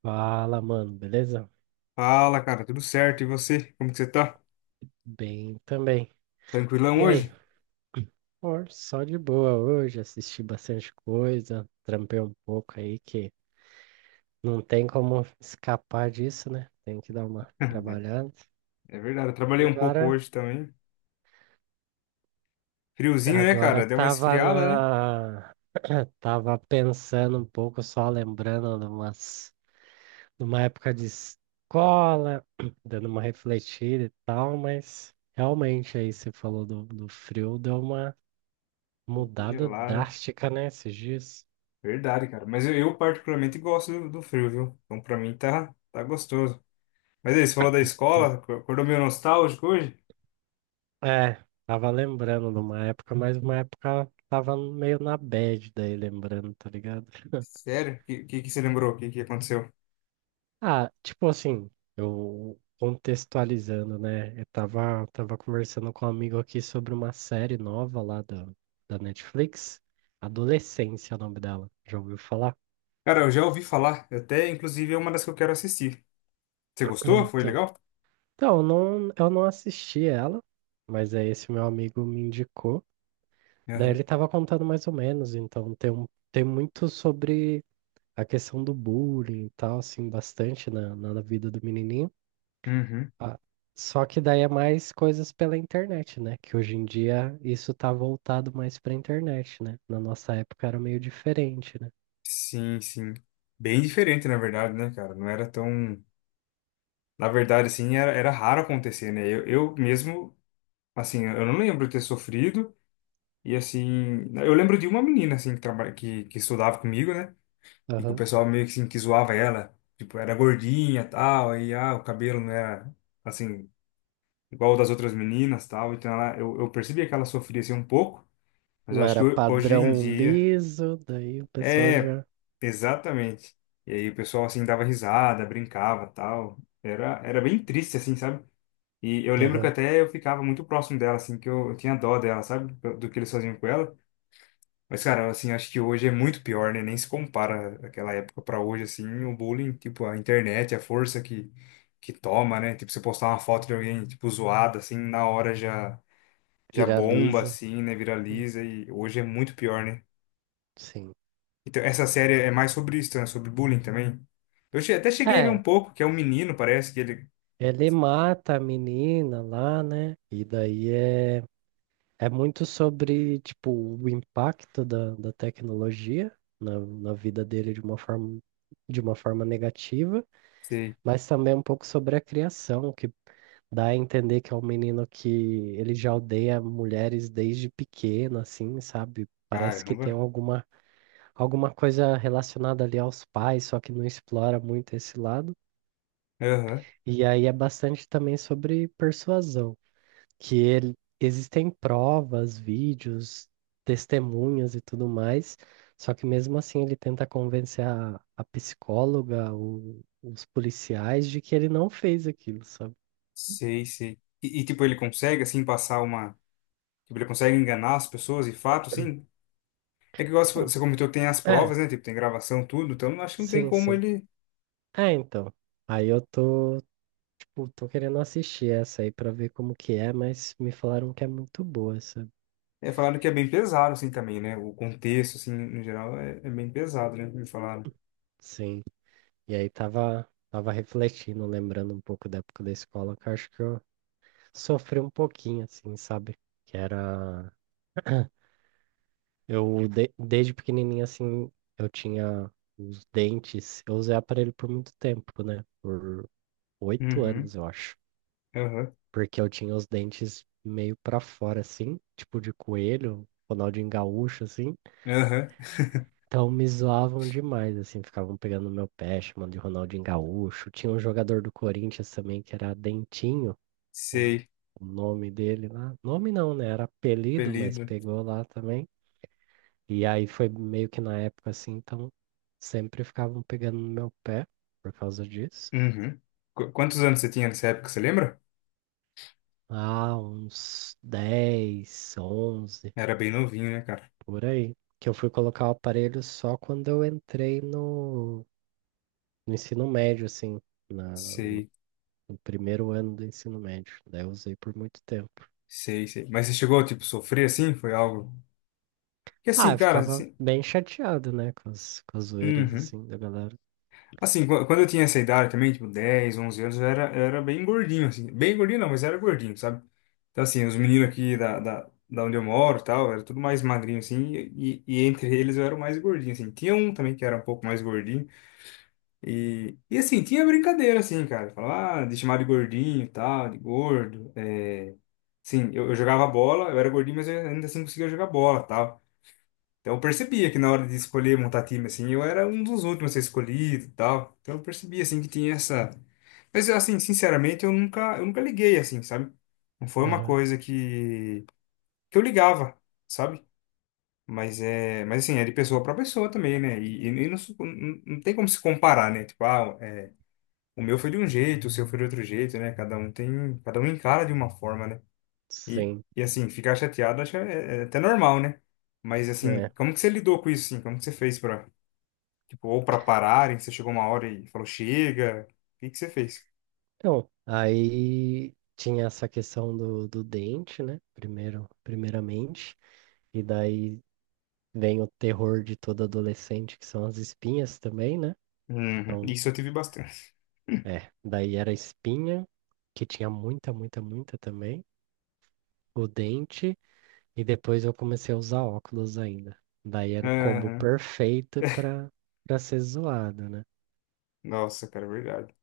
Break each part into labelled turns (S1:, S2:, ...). S1: Fala, mano, beleza?
S2: Fala, cara, tudo certo? E você? Como que você tá?
S1: Bem também.
S2: Tranquilão
S1: E aí?
S2: hoje?
S1: Pô, só de boa hoje, assisti bastante coisa, trampei um pouco aí que não tem como escapar disso, né? Tem que dar uma trabalhada.
S2: É verdade, eu
S1: E
S2: trabalhei um pouco
S1: agora,
S2: hoje também. Friozinho, né,
S1: agora
S2: cara? Deu uma
S1: tava
S2: esfriada, né?
S1: na, tava pensando um pouco, só lembrando de umas, de uma época de escola, dando uma refletida e tal, mas realmente aí você falou do frio, deu uma
S2: Deu uma
S1: mudada
S2: gelada.
S1: drástica, né, esses dias.
S2: Verdade, cara. Mas eu particularmente gosto do frio, viu? Então pra mim tá gostoso. Mas aí, você falou da
S1: Hum.
S2: escola, acordou meio nostálgico hoje?
S1: É, tava lembrando de uma época, mas uma época tava meio na bad daí, lembrando, tá ligado?
S2: Sério? O que, que você lembrou? O que, que aconteceu?
S1: Ah, tipo assim, eu contextualizando, né? Eu tava, tava conversando com um amigo aqui sobre uma série nova lá da Netflix, Adolescência é o nome dela. Já ouviu falar?
S2: Cara, eu já ouvi falar. Até, inclusive, é uma das que eu quero assistir. Você gostou? Foi
S1: Então,
S2: legal?
S1: então eu não assisti ela, mas aí esse meu amigo me indicou. Daí ele
S2: Aham.
S1: estava contando mais ou menos, então tem muito sobre a questão do bullying e tal, assim, bastante na, na vida do menininho.
S2: Uhum.
S1: Ah, só que daí é mais coisas pela internet, né? Que hoje em dia isso tá voltado mais pra internet, né? Na nossa época era meio diferente, né?
S2: Sim, sim. Bem diferente, na verdade, né, cara? Não era tão. Na verdade, assim, era raro acontecer, né? Eu mesmo, assim, eu não lembro de ter sofrido. E, assim, eu lembro de uma menina, assim, que estudava comigo, né? E que o
S1: Aham.
S2: pessoal meio que, assim, que zoava ela. Tipo, era gordinha e tal. Aí, ah, o cabelo não era, assim, igual o das outras meninas tal. Então, eu percebia que ela sofria, assim, um pouco. Mas
S1: Não
S2: eu acho que
S1: era
S2: hoje em
S1: padrão
S2: dia...
S1: liso, daí o pessoal
S2: É,
S1: já
S2: exatamente. E aí o pessoal, assim, dava risada, brincava tal. Era bem triste, assim, sabe? E eu lembro que
S1: aham,
S2: até eu ficava muito próximo dela, assim, que eu tinha dó dela, sabe? Do que eles faziam com ela. Mas, cara, assim, acho que hoje é muito pior, né? Nem se compara aquela época pra hoje, assim, o bullying, tipo, a internet, a força que toma, né? Tipo, você postar uma foto de alguém, tipo, zoada, assim, na hora já bomba,
S1: viraliza.
S2: assim, né?
S1: Hum,
S2: Viraliza e hoje é muito pior, né?
S1: Sim.
S2: Então, essa série é mais sobre isso, né? Sobre bullying também. Eu até cheguei a ver um
S1: É,
S2: pouco, que é um menino, parece que ele...
S1: ele mata a menina lá, né? E daí é. É muito sobre, tipo, o impacto da tecnologia na, na vida dele de uma forma negativa,
S2: Sei,
S1: mas também um pouco sobre a criação, que dá a entender que é um menino que ele já odeia mulheres desde pequeno, assim, sabe? Parece que tem
S2: caramba.
S1: alguma, alguma coisa relacionada ali aos pais, só que não explora muito esse lado.
S2: Aham.
S1: E aí é bastante também sobre persuasão que ele, existem provas, vídeos, testemunhas e tudo mais, só que mesmo assim ele tenta convencer a psicóloga, os policiais de que ele não fez aquilo, sabe?
S2: Sei, sei. Tipo, ele consegue, assim, passar uma. Tipo, ele consegue enganar as pessoas de fato, assim? É que igual você
S1: Hum,
S2: você comentou tem as
S1: É,
S2: provas, né? Tipo, tem gravação, tudo. Então, acho que não tem
S1: sim,
S2: como
S1: sim.
S2: ele.
S1: É, então. Aí eu tô, tipo, tô querendo assistir essa aí pra ver como que é, mas me falaram que é muito boa essa.
S2: É, falaram que é bem pesado, assim, também, né? O contexto, assim, no geral, é bem pesado, né? Me falaram.
S1: Sim. E aí tava, tava refletindo, lembrando um pouco da época da escola, que eu acho que eu sofri um pouquinho, assim, sabe? Que era. Eu, desde pequenininho, assim, eu tinha os dentes. Eu usei aparelho por muito tempo, né? Por oito
S2: Uhum,
S1: anos, eu acho.
S2: aham,
S1: Porque eu tinha os dentes meio pra fora, assim, tipo de coelho, Ronaldinho Gaúcho, assim.
S2: aham.
S1: Então me zoavam demais, assim, ficavam pegando no meu pé, chamando de Ronaldinho Gaúcho. Tinha um jogador do Corinthians também que era Dentinho. o
S2: Sei,
S1: o nome dele lá. Nome não, né? Era apelido, mas
S2: apelido.
S1: pegou lá também. E aí foi meio que na época assim, então sempre ficavam pegando no meu pé por causa disso.
S2: Uhum. Quantos anos você tinha nessa época, você lembra?
S1: Ah, uns 10 11
S2: Era bem novinho, né, cara?
S1: por aí. Que eu fui colocar o aparelho só quando eu entrei no, no ensino médio, assim, na,
S2: Sei,
S1: no primeiro ano do ensino médio. Daí eu usei por muito tempo.
S2: sei, sei. Mas você chegou, tipo, a sofrer assim? Foi algo. Que
S1: Ah,
S2: assim,
S1: eu
S2: cara,
S1: ficava
S2: assim.
S1: bem chateado, né, com as zoeiras,
S2: Uhum.
S1: assim, da galera.
S2: Assim, quando eu tinha essa idade também, tipo 10 11 anos, eu era bem gordinho, assim. Bem gordinho não, mas era gordinho, sabe? Então, assim, os meninos aqui da onde eu moro e tal, era tudo mais magrinho, assim, e entre eles eu era o mais gordinho, assim. Tinha um também que era um pouco mais gordinho, e assim, tinha brincadeira, assim, cara. Falar ah, de chamar de gordinho e tal, de gordo. É... Sim, eu jogava bola, eu era gordinho, mas eu ainda assim conseguia jogar bola e tal. Então eu percebia que na hora de escolher montar time, assim, eu era um dos últimos a ser escolhido e tal. Então eu percebia, assim, que tinha essa... Mas, assim, sinceramente, eu nunca liguei, assim, sabe? Não foi uma
S1: Aham.
S2: coisa que eu ligava, sabe? Mas, é, mas, assim, é de pessoa para pessoa também, né? E não, não tem como se comparar, né? Tipo, ah, é, o meu foi de um jeito, o seu foi de outro jeito, né? Cada um tem, cada um encara de uma forma, né? E,
S1: Sim,
S2: e assim, ficar chateado, acho que é até normal, né? Mas, assim,
S1: é.
S2: como que você lidou com isso, assim? Como que você fez para tipo, ou pra pararem, você chegou uma hora e falou, chega. O que que você fez?
S1: Então, aí tinha essa questão do dente, né? Primeiro, primeiramente, e daí vem o terror de todo adolescente, que são as espinhas também, né?
S2: Uhum.
S1: Então,
S2: Isso eu tive bastante.
S1: é, daí era a espinha, que tinha muita, muita, muita também, o dente, e depois eu comecei a usar óculos ainda. Daí era o combo
S2: Aham.
S1: perfeito para para ser zoado, né?
S2: Nossa, cara, é verdade.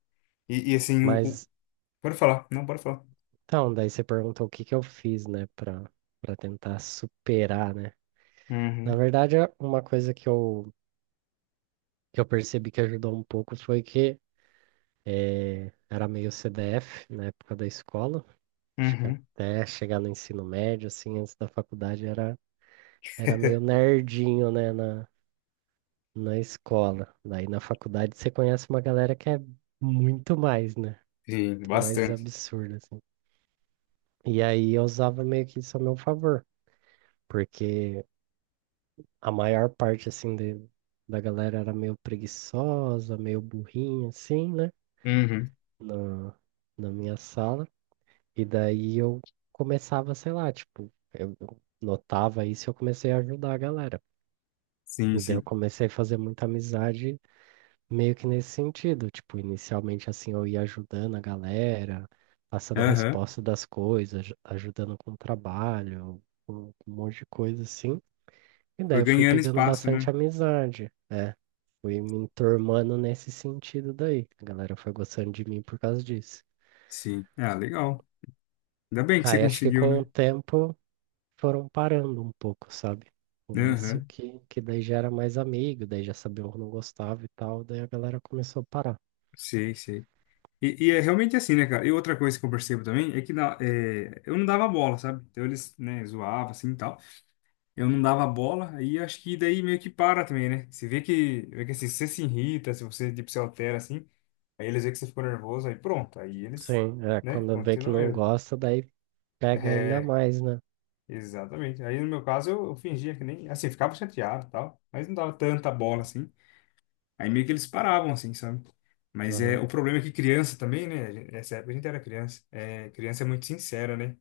S2: E assim,
S1: Mas,
S2: pode falar, não, pode falar.
S1: então, daí você perguntou o que que eu fiz, né, para para tentar superar, né? Na
S2: Uhum.
S1: verdade, uma coisa que eu percebi que ajudou um pouco foi que era meio CDF na época da escola. Acho que
S2: Uhum.
S1: até chegar no ensino médio, assim, antes da faculdade, era, era meio nerdinho, né, na, na escola. Daí na faculdade você conhece uma galera que é muito mais, né?
S2: Sim,
S1: Muito mais
S2: bastante.
S1: absurda, assim. E aí eu usava meio que isso a meu favor, porque a maior parte, assim, de, da galera era meio preguiçosa, meio burrinha, assim, né?
S2: Uhum.
S1: na, na minha sala, e daí eu começava, sei lá, tipo, eu notava isso e eu comecei a ajudar a galera.
S2: Sim,
S1: E daí eu
S2: sim.
S1: comecei a fazer muita amizade meio que nesse sentido, tipo, inicialmente assim eu ia ajudando a galera, passando
S2: Aham.
S1: resposta das coisas, ajudando com o trabalho, com um monte de coisa assim. E
S2: Foi
S1: daí eu fui
S2: ganhando
S1: pegando
S2: espaço,
S1: bastante
S2: né?
S1: amizade, é, fui me enturmando nesse sentido daí. A galera foi gostando de mim por causa disso.
S2: Sim. Ah, legal. Ainda bem que você
S1: Aí acho que
S2: conseguiu,
S1: com o
S2: né?
S1: tempo foram parando um pouco, sabe? Com isso
S2: Aham.
S1: que daí já era mais amigo, daí já sabia o que não gostava e tal, daí a galera começou a parar.
S2: Sei, sei. E é realmente assim, né, cara? E outra coisa que eu percebo também é que eu não dava bola, sabe? Então eles, né, zoavam assim e tal. Eu não dava bola, aí acho que daí meio que para também, né? Você vê que, assim, se você se irrita, se você tipo, se altera assim, aí eles veem que você ficou nervoso, aí pronto, aí eles,
S1: Sim, é,
S2: né,
S1: quando vê que
S2: continuam
S1: não
S2: mesmo.
S1: gosta, daí pega ainda
S2: É,
S1: mais, né?
S2: exatamente. Aí no meu caso eu fingia que nem, assim, ficava chateado e tal, mas não dava tanta bola assim. Aí meio que eles paravam assim, sabe? Mas é,
S1: Aham,
S2: o problema é que criança também, né? Nessa época a gente era criança. É, criança é muito sincera, né?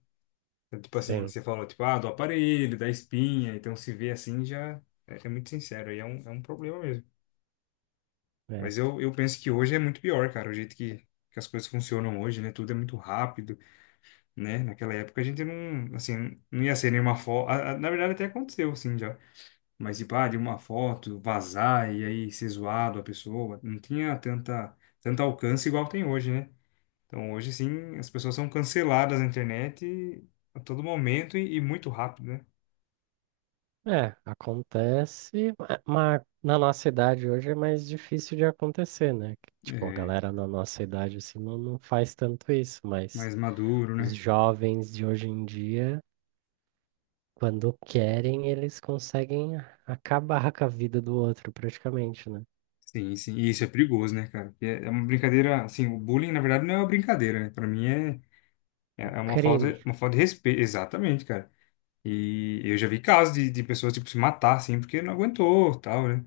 S2: Então, tipo assim,
S1: sim,
S2: você falou, tipo, ah, do aparelho, da espinha, então se vê assim já é muito sincero, aí é um problema mesmo.
S1: é.
S2: Mas eu penso que hoje é muito pior, cara, o jeito que as coisas funcionam hoje, né? Tudo é muito rápido, né? Naquela época a gente não, assim, não ia ser nenhuma foto. Na verdade até aconteceu, assim, já. Mas, tipo, ah, de uma foto vazar e aí ser zoado a pessoa, não tinha tanto alcance igual tem hoje, né? Então hoje, sim, as pessoas são canceladas na internet a todo momento e muito rápido, né?
S1: É, acontece, mas na nossa idade hoje é mais difícil de acontecer, né? Que, tipo, a
S2: É,
S1: galera na nossa idade assim não, não faz tanto isso, mas
S2: mais maduro,
S1: os
S2: né?
S1: jovens de hoje em dia quando querem, eles conseguem acabar com a vida do outro, praticamente, né?
S2: Sim, sim. E isso é perigoso, né, cara? Porque é uma brincadeira, assim, o bullying, na verdade, não é uma brincadeira, né? Pra mim é uma
S1: Crime.
S2: falta, uma falta de respeito. Exatamente, cara. E eu já vi casos de pessoas, tipo, se matar, assim, porque não aguentou, tal, né?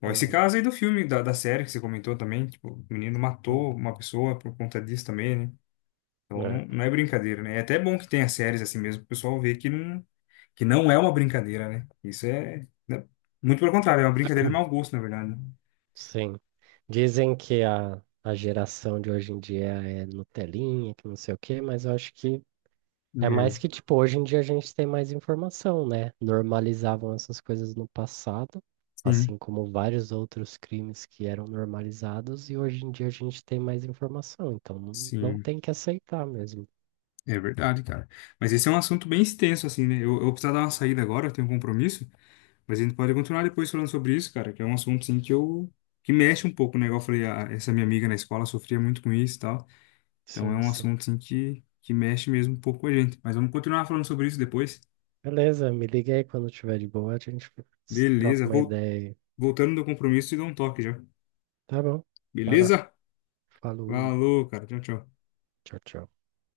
S2: Bom, esse
S1: Uhum.
S2: caso aí do filme, da série que você comentou também, tipo, o menino matou uma pessoa por conta disso também, né?
S1: É,
S2: Então
S1: é,
S2: não, não é brincadeira, né? É até bom que tenha séries assim mesmo, pro pessoal ver que não é uma brincadeira, né? Isso é, né? Muito pelo contrário, é uma brincadeira de mau gosto, na verdade, né?
S1: sim. Dizem que a geração de hoje em dia é Nutelinha, que não sei o quê, mas eu acho que é mais
S2: É,
S1: que, tipo, hoje em dia a gente tem mais informação, né? Normalizavam essas coisas no passado,
S2: sim,
S1: assim como vários outros crimes que eram normalizados, e hoje em dia a gente tem mais informação, então não, não
S2: sim,
S1: tem que aceitar mesmo.
S2: é verdade, cara. Mas esse é um assunto bem extenso, assim, né? Eu vou precisar dar uma saída agora, eu tenho um compromisso, mas a gente pode continuar depois falando sobre isso, cara, que é um assunto, assim, que eu... que mexe um pouco, né? Igual eu falei, essa minha amiga na escola sofria muito com isso e tal, então é
S1: Sim,
S2: um
S1: sim.
S2: assunto, assim, que mexe mesmo um pouco com a gente. Mas vamos continuar falando sobre isso depois.
S1: Beleza, me liga aí quando tiver de boa, a gente troca
S2: Beleza,
S1: uma ideia aí.
S2: Voltando do compromisso, e dou um toque já.
S1: Tá bom, vai lá.
S2: Beleza?
S1: Falou,
S2: Falou, cara, tchau, tchau.
S1: tchau, tchau.